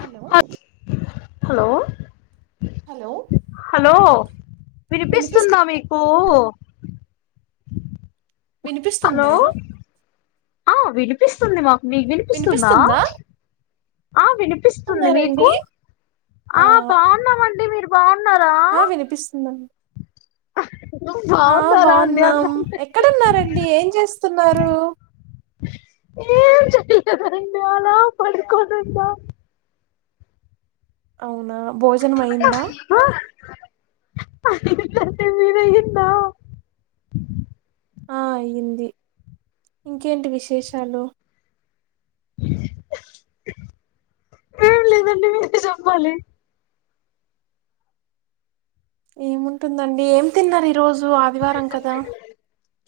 Hello hello hello hello వినిపిస్తు వినిపిస్తుందా మీకు కు హలో వినిపిస్తుందా ఆ వినిపిస్తుంది మాక్ మీకు వినిపిస్తుందా ఆ వినిపిస్తుంది ఉన్నారండి మీకు ఆ బాగున్నామండి మీరు బాన్ ఆ వినిపిస్తుందండి ఆ బాగున్నారా అండి అన్న బాగున్నాం ఎక్కడున్నారండి ఏం చేస్తున్నారు ఇకా తనిమాల పడిికొంటందా అవ్ నా భోజనము అయ్యిందా అయ్యిందండి మీది అయ్యిందా ఆ అయ్యింది ఇంకేంటి విశేషాలు ఏం లేదండి మీరే చెప్పాలి ఏముంటుందండి ఏం తిన్నారు ఈ రోజు ఆదివారం కదా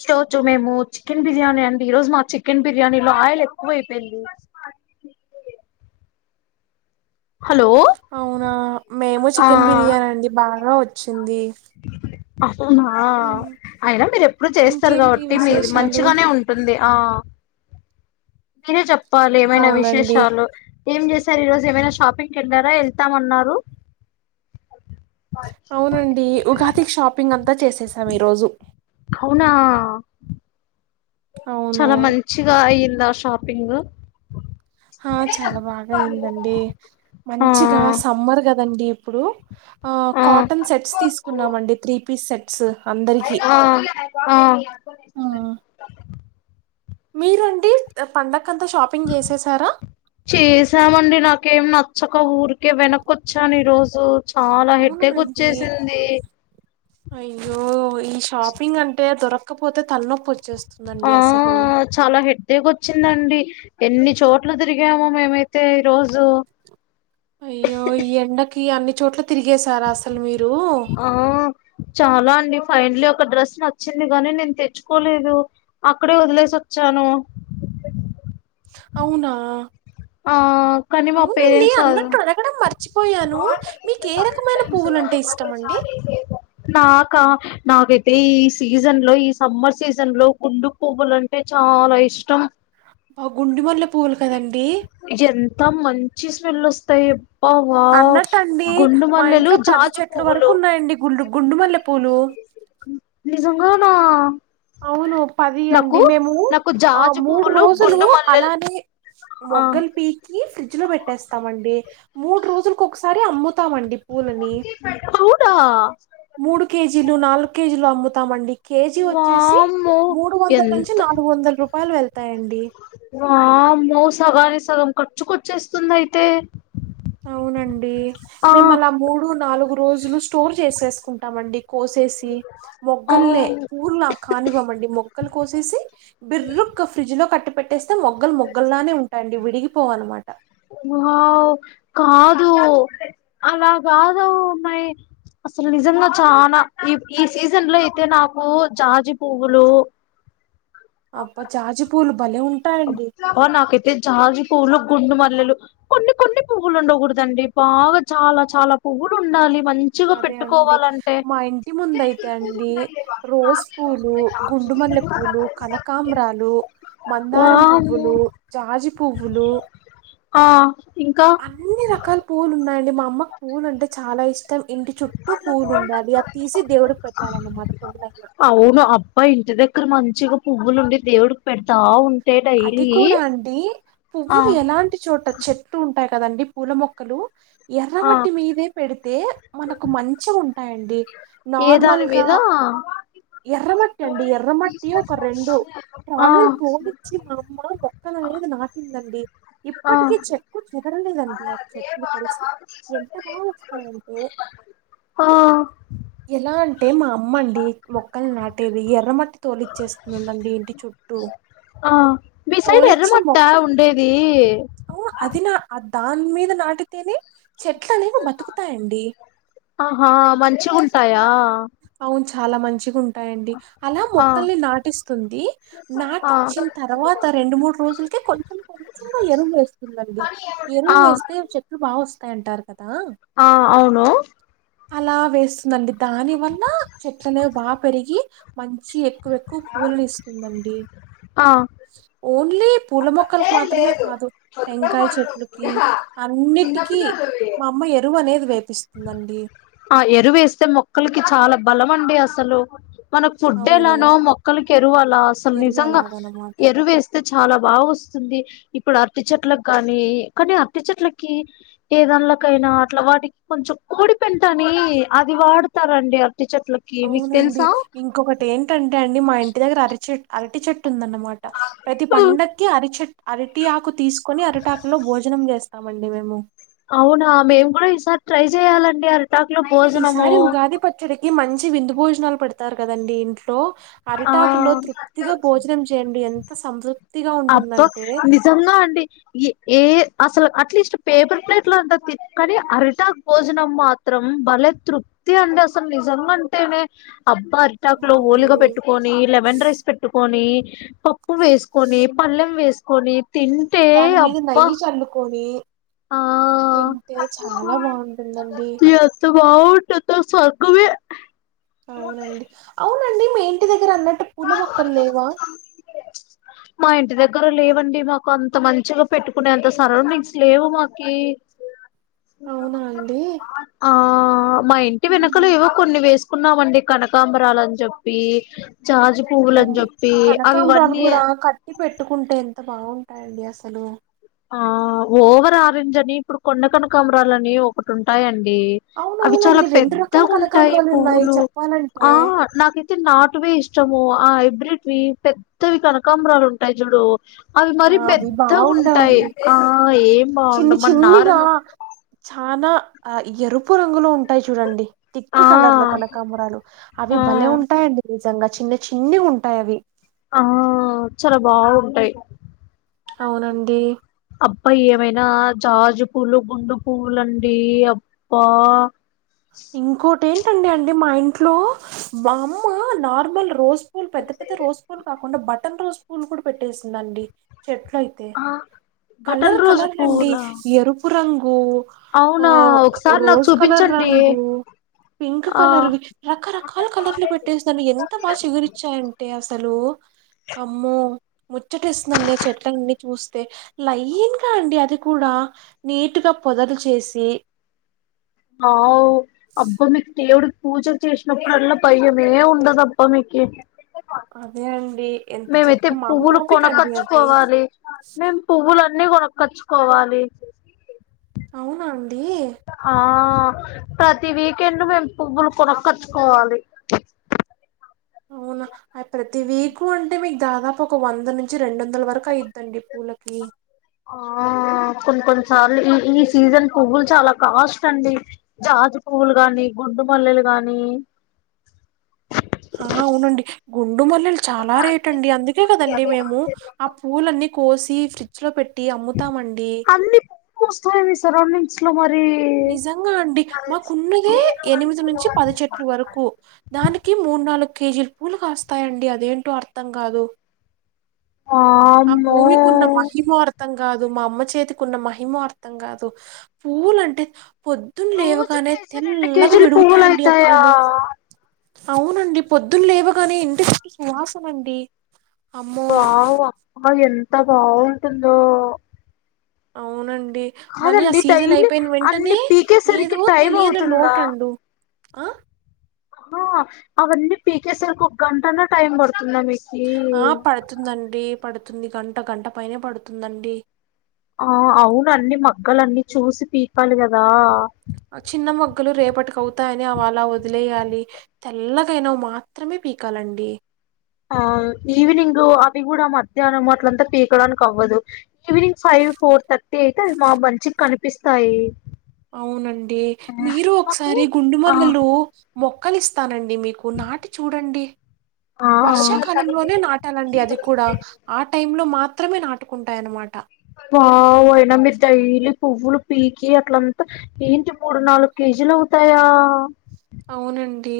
ఈ రోజు మేము చికెన్ బిర్యానీ అండి ఈ రోజు మా చికెన్ బిర్యానీలో ఆయిల్ ఎక్కువ అయిపోయింది హలో అవునా మేము ఆ చికెన్ బిర్యానీ అండి బాగా వ చ్చింది అస్ తో నా అయినా మీరు ఎప్పుడు చేస్తారు ఇంకేంటి కాబట్టి మీది విశేషాలు మంచిగానే ఉంటుంది ఆ మీరే చెప్ పాలి ఏమైనా అవునండి విశేషాలు ఏం చేస్ సారే ఈ రోజు ఏమైనా షాపింగ్ కి వెళ్ళారా వెళ్తామన్నారు అవునండి ఉగాది షాపింగ్ అంతా చేసేసాం ఈరోజు అవునా అవును చాలా మంచిగా అయిన్ నా షాపింగ్ ఆ చాలా బాగా అయిందండి ఆ మంచిగా సమ్మర్ కదండి ఇప్పుడు ఆ కాటన్ సెట్స్ తీసుకున్నామండి త్రీ పీస్ సెట్స్ అందరికి ఆ ఆ మీరు అండి పండ చేసామండి నాకేం నచ్చక ఊర కే వెనక్కొచ్చా ఈరోజు తో చాలా అవునా హెడేక్ అండి వచ్చేసింది అయ్యో ఈ షాపింగ్ అంటే దొరక కపోతే తల నొప్పి వచ్చేస్ ఆ చాలా హెడేక్ వచ్చి ఉందండి ఎన్ని చోట్లు తిరిగాము మేమైతే ఈ రోజు అయ్యో ఈ ఎండకి అన్ని చోట్ల తిరిగేశారా అసలు మీరు ఫైన్లీ ఒక డ్రెస్ నచ్చింది గాని నేను తెచ్చుకోలేదు అక్కడే వదిలేసి వచ్చాను అవునా ఆ కానీ మా అవునండి పేరెంట్స్ అ అన్నట్టు అడగడం మర్చిపోయాను మీకు ఏ రకమైన పువ్వులంటే ఇష్టం అండి నాకా నాకైతే ఈ సీజన్ లో ఈ సమ్మర్ సీజన్ లో కుండు పువ్వులంటే చాలా ఇష్టం బా గుండి మళ్ల యంత మం చిస్మెల్లు వస్తాయ అన్నటండి మా ఇంట్లో పది జాజి చెట్లు వరకు పువ్వులు ఉన్నాయండి గు గుండుమల్లె పూలు అవునా అవును పది అండి మేము నాకు ఆ జాజు మూడు పువ్వులు రోజులు గుండు మల్లెలు అలానే ఆ మొగ్గల్ పీకి ఫ్రిడ్జ్ లో పెట్టేస్తామండి మూడు రోజులకు ఒకసారి అమ్ము తామండి పూలని అవునా మూడు కేజీలు నాలుగు కేజీలు మ్ముతామండి కేజి వ వచ్చేసి వామ్మో మూడు వందల నుంచి ఎంత నాలుగు వందల రూపా పలు వెళ్తాయం వామ్మో సగనికి స సగం ఖర్చుకొచ్చేస్తుంది అయితే అవునండి ఆ మేము అలా మూడు నాలుగు రోజులు స్టోర్ చేసేసుకుంటామండి కోస్ ఎ సి ఆ మొగ్గల్లే పూవ్వుల్లా కానివ్వమండి మొక్కలు కోసేసి బిర్రుక్ ఫ్రిడ్జ్ లో కట్టి పేట్టెస్ యితే మొగ్గల్ మొగ్గల్లానే ఉంటాండి విడిగిపోవ అన్నమాట వావ్ కాదు అలాగాదు ఉన్నాయి అసలు నిజంగా చానా ఈ ఈ సీజన్ లో అయితే నాకు జాజి పువ్వులు అప్ప జాజీ పూలు భలే ఉంటాయండి అ నాకైతే జాజి పూలు గుండు మల్లెలు కొన్ని కొన్ని పువ్వులు ఉండకూడదండి బాగా చాలా చాలా పువ్వులు ఉండాలి మంచిగా అదే అండి పెట్టుకోవాలంటే మా ఇంటి ముందు అయితే అండి రోజు పూలు గుండుమల్లె పూలు కనకాంమ్రాలు మ ందారం వామ్మో పువ్వులు జాజీ పువ్వులు ఆ ఇంకా అన్ని రకాల పూలు ఉన్నాయి మా అమ్మకు పూలు అంటే చా చాలా ఇష్ ష్టం ఇంటి చుట్టూ పూలు ఉండాలి అ తీసి దేవుడుకు పెట్టాలన్నమాట పులైన చిగా పువ్వులు ఉండి దేవుడికి పెడతా ఉ అది కూడా అండి ఆ పువ్వులు ఎలాంటి చోట చెట్టు ఉంటాయి కదండి పూల మొక్కలు ఆ ఎర్రమట్టి మీదే పెడితే మనకు మంచిగా ఉ అండి ఏ దాని మీద ఎర్రమట్టి అండి ఎర్రమట్టి ఆ వచ్చి మా అమ్మ మొక్కల్ అనేది నాటిందండి ఆ ఇప్పటికి చెక్కు చిదర దండి ఆ చెట్లు తెలుసా ఎంత బాగా వస్తాయంటే ఆ ఎలాంటి తే మా అమ్మ అండి మొక్కలు నా తిధి ఎర్ర మట్ తోలిచ్చేస్తుందండి ఇంటి చుట్టూ ఆ మీ సైడ్ ఎర్రమట్ట ఉండేది అవ్ అది నా దాన్ మీద నాటితేనే చెట్లు అనేవి బతుకుతాయండి ఆహా మంచిఉంటాయా అవును చాలా మంచిగా ఉ ఉంటాయండి అలా ఆ మొక్కల్ని నాటిస్తుంది ఆ నాటించిన తర్వాత రెండు మూడు రోజులకే కొంచెం కొంచెం ఎరువు వేస్తుందిండి ఎరువు ఆ వేస్తే చెట్లు బాగా వస్ తై అంటారు కదా ఆ అవును అలా వేస్తుందండి దాని వల్ల నా చెట్లనే బా పెరిగి మంచి ఎక్కువ ఎక్కువ పూలను ఇస్తుందండి ఆ లీప్ పూల మొక్కలకు మాత్రమే కాదు టెంకాయ చెట్లకి అన్నిటికీ మా అమ్మ ఎరువు అనేది వేపిస్తుందండి ఆ ఎరువేస్తే మొక్కలకి చాలా బలం అండి అసలు మనకు ఫుడ్ అవును ఎలానో మొక్కలకి ఎరువు అలా అసలు ఎరువు నిజంగా అలాగనమాట ఎరువేస్తే చాలా బాగా ఇప్పుడు అరటి చెట్లగాని కానీ అరటి చెట్లకి ఏదంలకైనా అట్లా వాటికి కొంచెం కోడి పెంటని అది వాడుతారండి అ అవునండి ఇంకొకటి ఏంటంటే అండి మా ఇంటి దగ్గర అరిచె అరటిచెట్. టుందన్నమాట ప్రతి పండక్కి అరిచె అరటి ఆకు తీసుకొని అరటాకులో భోజనం చెస్ ఇస్తామండి మేము. అవునా మేము కూడా ఈసారి ట్రై చేయాలండి టాకులో భోజనము. ఈసారి ఉగాది పచ్చడికి మంచి విందు భోజనాలు పెడతారు కదండి ఇంట్లో లో ఆ అరిటాకు లో తృప్తిగా భోజనం చేయండి ఎంత సంతృ అబ్బా నిజంగా అండి ఈ ఏ అసలు అట్లీస్ట్ పేపర్ ప్లేట్లు అంట తి కానీ అరిటాక్ భోజనం మాత్రం భలే తృప్తి అండి అసలు నిజంగా అంటేనే. అబ్బా అరిటాక్లో ఓలిగా అవునండి పెట్టుకొని, లెమన్ రైస్ పెట్టుకొని. పప్పు వేసుకొని పల్లెం వేసుకొని తింటే దాని మీద అబ్బా నెయ్యి చల్లుకొని ఆ తింటే చాలా బాగుంటుందండి. ఎంత బాగుంటుందో స్వర్గమే అవునండి అవున్ అండి మీ ఇంటి దగ్గర అన్నట్టు పూల మొక్కలు లేవా. మా ఇంటి దగ్గర లేవండి మాకు అంత మంచిగా పెట్టుకునే అంత సరౌండింగ్స్ లేవు మాకి. అవునా అండి ఆ ఆ మా ఇంటి వెనకల ఆహా. ఏవో కొన్ని వేస్ కున్నామండి కనకాంబరాలని చెప్పి. జాజి ఓ పువ్వులాని జెప్పి అవి వన్ ఇయర్ ఈ పెట్టుకుంటే ఎంత బాగుంటాయండి అసలు. ఆ ఓవర్ ఆరెంజ్ అని ఇప్పుడు కొన్న కంనాకంబరాలని ఒకటి ఉంటాయండి. అవి చాలా అవునవునండి రెండు రకాల పెద్దగా ఉంటాయి కనకాంబరాలు ఉన్నాయి పువ్వులు చెప్పాలంటే ఆ నాకైతే నాటువే ఇష్టం. ఆ హైబ్రెటీవి పెద్దవి కనకాంబరాలు ఉంటాయి చూడు అవి ఆ మరి అవి పెద్దగున్ ఉంటాయి బాగుండవండి ఆ ఏం బావుండవ్ మరి నారును నాన ఆ ఎరుపు రంగులో ఉంటాయి చూడండి. థిక్ ఆ కలర్లో కనకాంబరాలు ఆ అవి భలే ఉంటాయండి నిజంగా. చిన్న చిన్నగ ఉంటాయి అవి. ఆ చాల బాగుంటయి. అవునండి. అబ్బా ఏమైనా జాజు పూలు, గుండు పువ్వులండీ అబ్బా. ఇంకోటీ రండి అండి మా ఇంట్లో, మా అమ్మ నార్మల్ గ రోజు పెద్ద పెద్ద రోజ్ పూల కా మొన్న బటన్ రోస్ పూలు కూడా పెట్టేసిందండి. చెట్లు అయితే ఆ బటన్ కలర్ రోజు కలర్ అండి పువ్వులా ఎరుపు రంగు. అవునా ఒకసారి నాకు చూపించండి. ఓ పింక్ ఆ కలర్వి రకరకాల కలర్లు పెట్టేస్తారు ఎంత బాగా చిగురరించాయంటే అసలు అమ్మో ముచ్చటిస్తుందండి చెట్లన్నీ చూస్తే లైన్గా అండి అది కూడా నీటుగా పొదలు చేసి. అ ఔ అబ్బ మీకు ఎవడు పూజ చేసినప్పుడల్లా పయ్యమే ఉండదబ్బ ఇమెకి అదే అండి ఎంత మేమైతే చెప్పు మా అమ్మ పువ్వులు ఓపికండి అది. అన్నీ కొనుక్కోచుకోవాలి. అవునా ఆ ప్రతి వీకెండ్ మేము పువ్వులు కొనుకొచ్చుకోవాలి. అవునా ఆ ప్రతి వీకు అంటే మీకు దాదాపు ఒక వంద నిమ్ రెండు వందల వరకు అయిద్దండి పూలకి. ఆ కొన్ని కొన్ని సార్లు ఈ ఈ సీజన్ పువ్వులు చాలా కాస్ట్ అండి జాజు పువ్వులు గాని, గుండు మల్లెలు గాని. ఆ అవునండి గుండు మల్లెలు చాలా రేటు అండి అందుకే కదండి మేము ఆ పూలన్నీ. కోసి ఫ్రిడ్జ్ లో పెట్. అన్ని పూలు పూస్తాయి మీ సరౌండింగ్. స్లో మోడ్ నిజంగా అండి మాకున్నదే ఎనిమిది నుంచి పది చెెట్ల వరకు దానికి మూడు, నాలుగు కేజీలు పూలు కాస్తాయండి అదేంటో అర్థం కాదు. ఆ వామ్మో భూమికి ఉన్న మహిమ అర్థంగా. కాదు మా అమ్మ చేతికి ఉన్న మహిమో అర్థం కాదు పువ్వులు అంటే. పొద్దున్న రోజు లేవగానే కేజీ రెండు తెల్లగా కేజీలు పువ్వులు విడుగుతాయండి ఆ అయితాయా పూలు అవునండి పొద్దులు లేవుగానే ఇంటికి సువాసన అండి బావ్ అబ ఎంత బావ ంద అవునండి మళ్ళీ ఆ సీజన్ డైలీ అయిపోయిన అన్ని వెంటనే పీకేసరికి ఏదో టైం తెలియని అవుతుందా లోటండు ఆ ఆ అవన్నీ పీకే సరికి ఒక గంటానే టైమ్ పడు అన్నా మీకి ఆ పడుతుందండి పడుతుంది గంట గంట పైనే పడుతుందండి ఆ అవున అన్ని మగ్గలన్ని చూసి పీకాలి కదా చిన్నమగ్ మక్కలు రేపటికి అవుతాయని అవి అలా వదిలేయాలి తెల్లగైనవి మాత్రమే పీకాలండి ఆ ఈవినింగ్ అవి కూడా మధ్యాహ్నం మాట్లంతా పీకడానికి అవ్వదు ఈవినింగ్ ఫైవ్ ఫోర్ థర్టీ అయితే అవి మా మంచికి కనిపిస్తాయి అవునండి ఉమ్, మీరు మాకు ఒకసారి ఆ గుండుమల్లలో మొక్కలు ఇస్తానండి మీకు నాటి చూడండి ఆ వర్షాకాలంలోనే నాటాలండి అది కూడా ఆ టైం లో మాత్రమే నాటుకుంటాయన్నమాట వావ్ అయిన మీరు డైలీ పువ్వులు పీకి అట్లంతా ఏంటి మూడు నాలుగు కేజీలు అవుతాయా అవునండి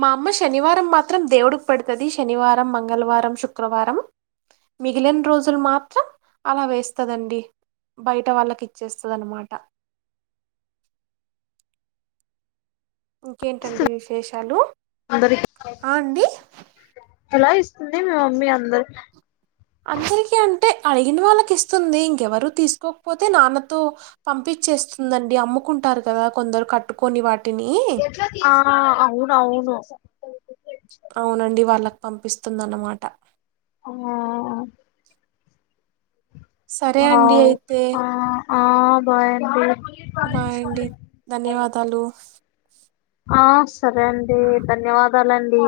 మా అమ్మ శనివారం మాత్రం దేవుడికి పడుతుంది శనివారం మంగళవారం శుక్రవారం మిగిలిన రోజులు మాత్రం అలా వేస్తుందిండి బయట వాళ్ళకి ఇచ్చేస్తుంది అనమాట ఇంకేంటండి విశేషాలు అందరికి ఆ అండి ఎలా ఇస్తుంది మ మమ్మీ అందరు అందరికను అంటే అడిగిన వాళ్ళకి ఇస్తుంది ఇంకెవరు తీసుకోకపోతే నాన్నతో పంపించేస్తుందండి అమ్ముకుంటారు కదా కొందరు కట్టుకొని వాటి అవునా అవును అవునండి వాళ్ళకు పంపిస్తుందన్నమాట ఆ సరే అండి వావ్ అయితే ఆ ఆ బాయ్ అండి బాయండి ధన్యవాదాలు ఆ సరే అండి ధన్యవాదాలండి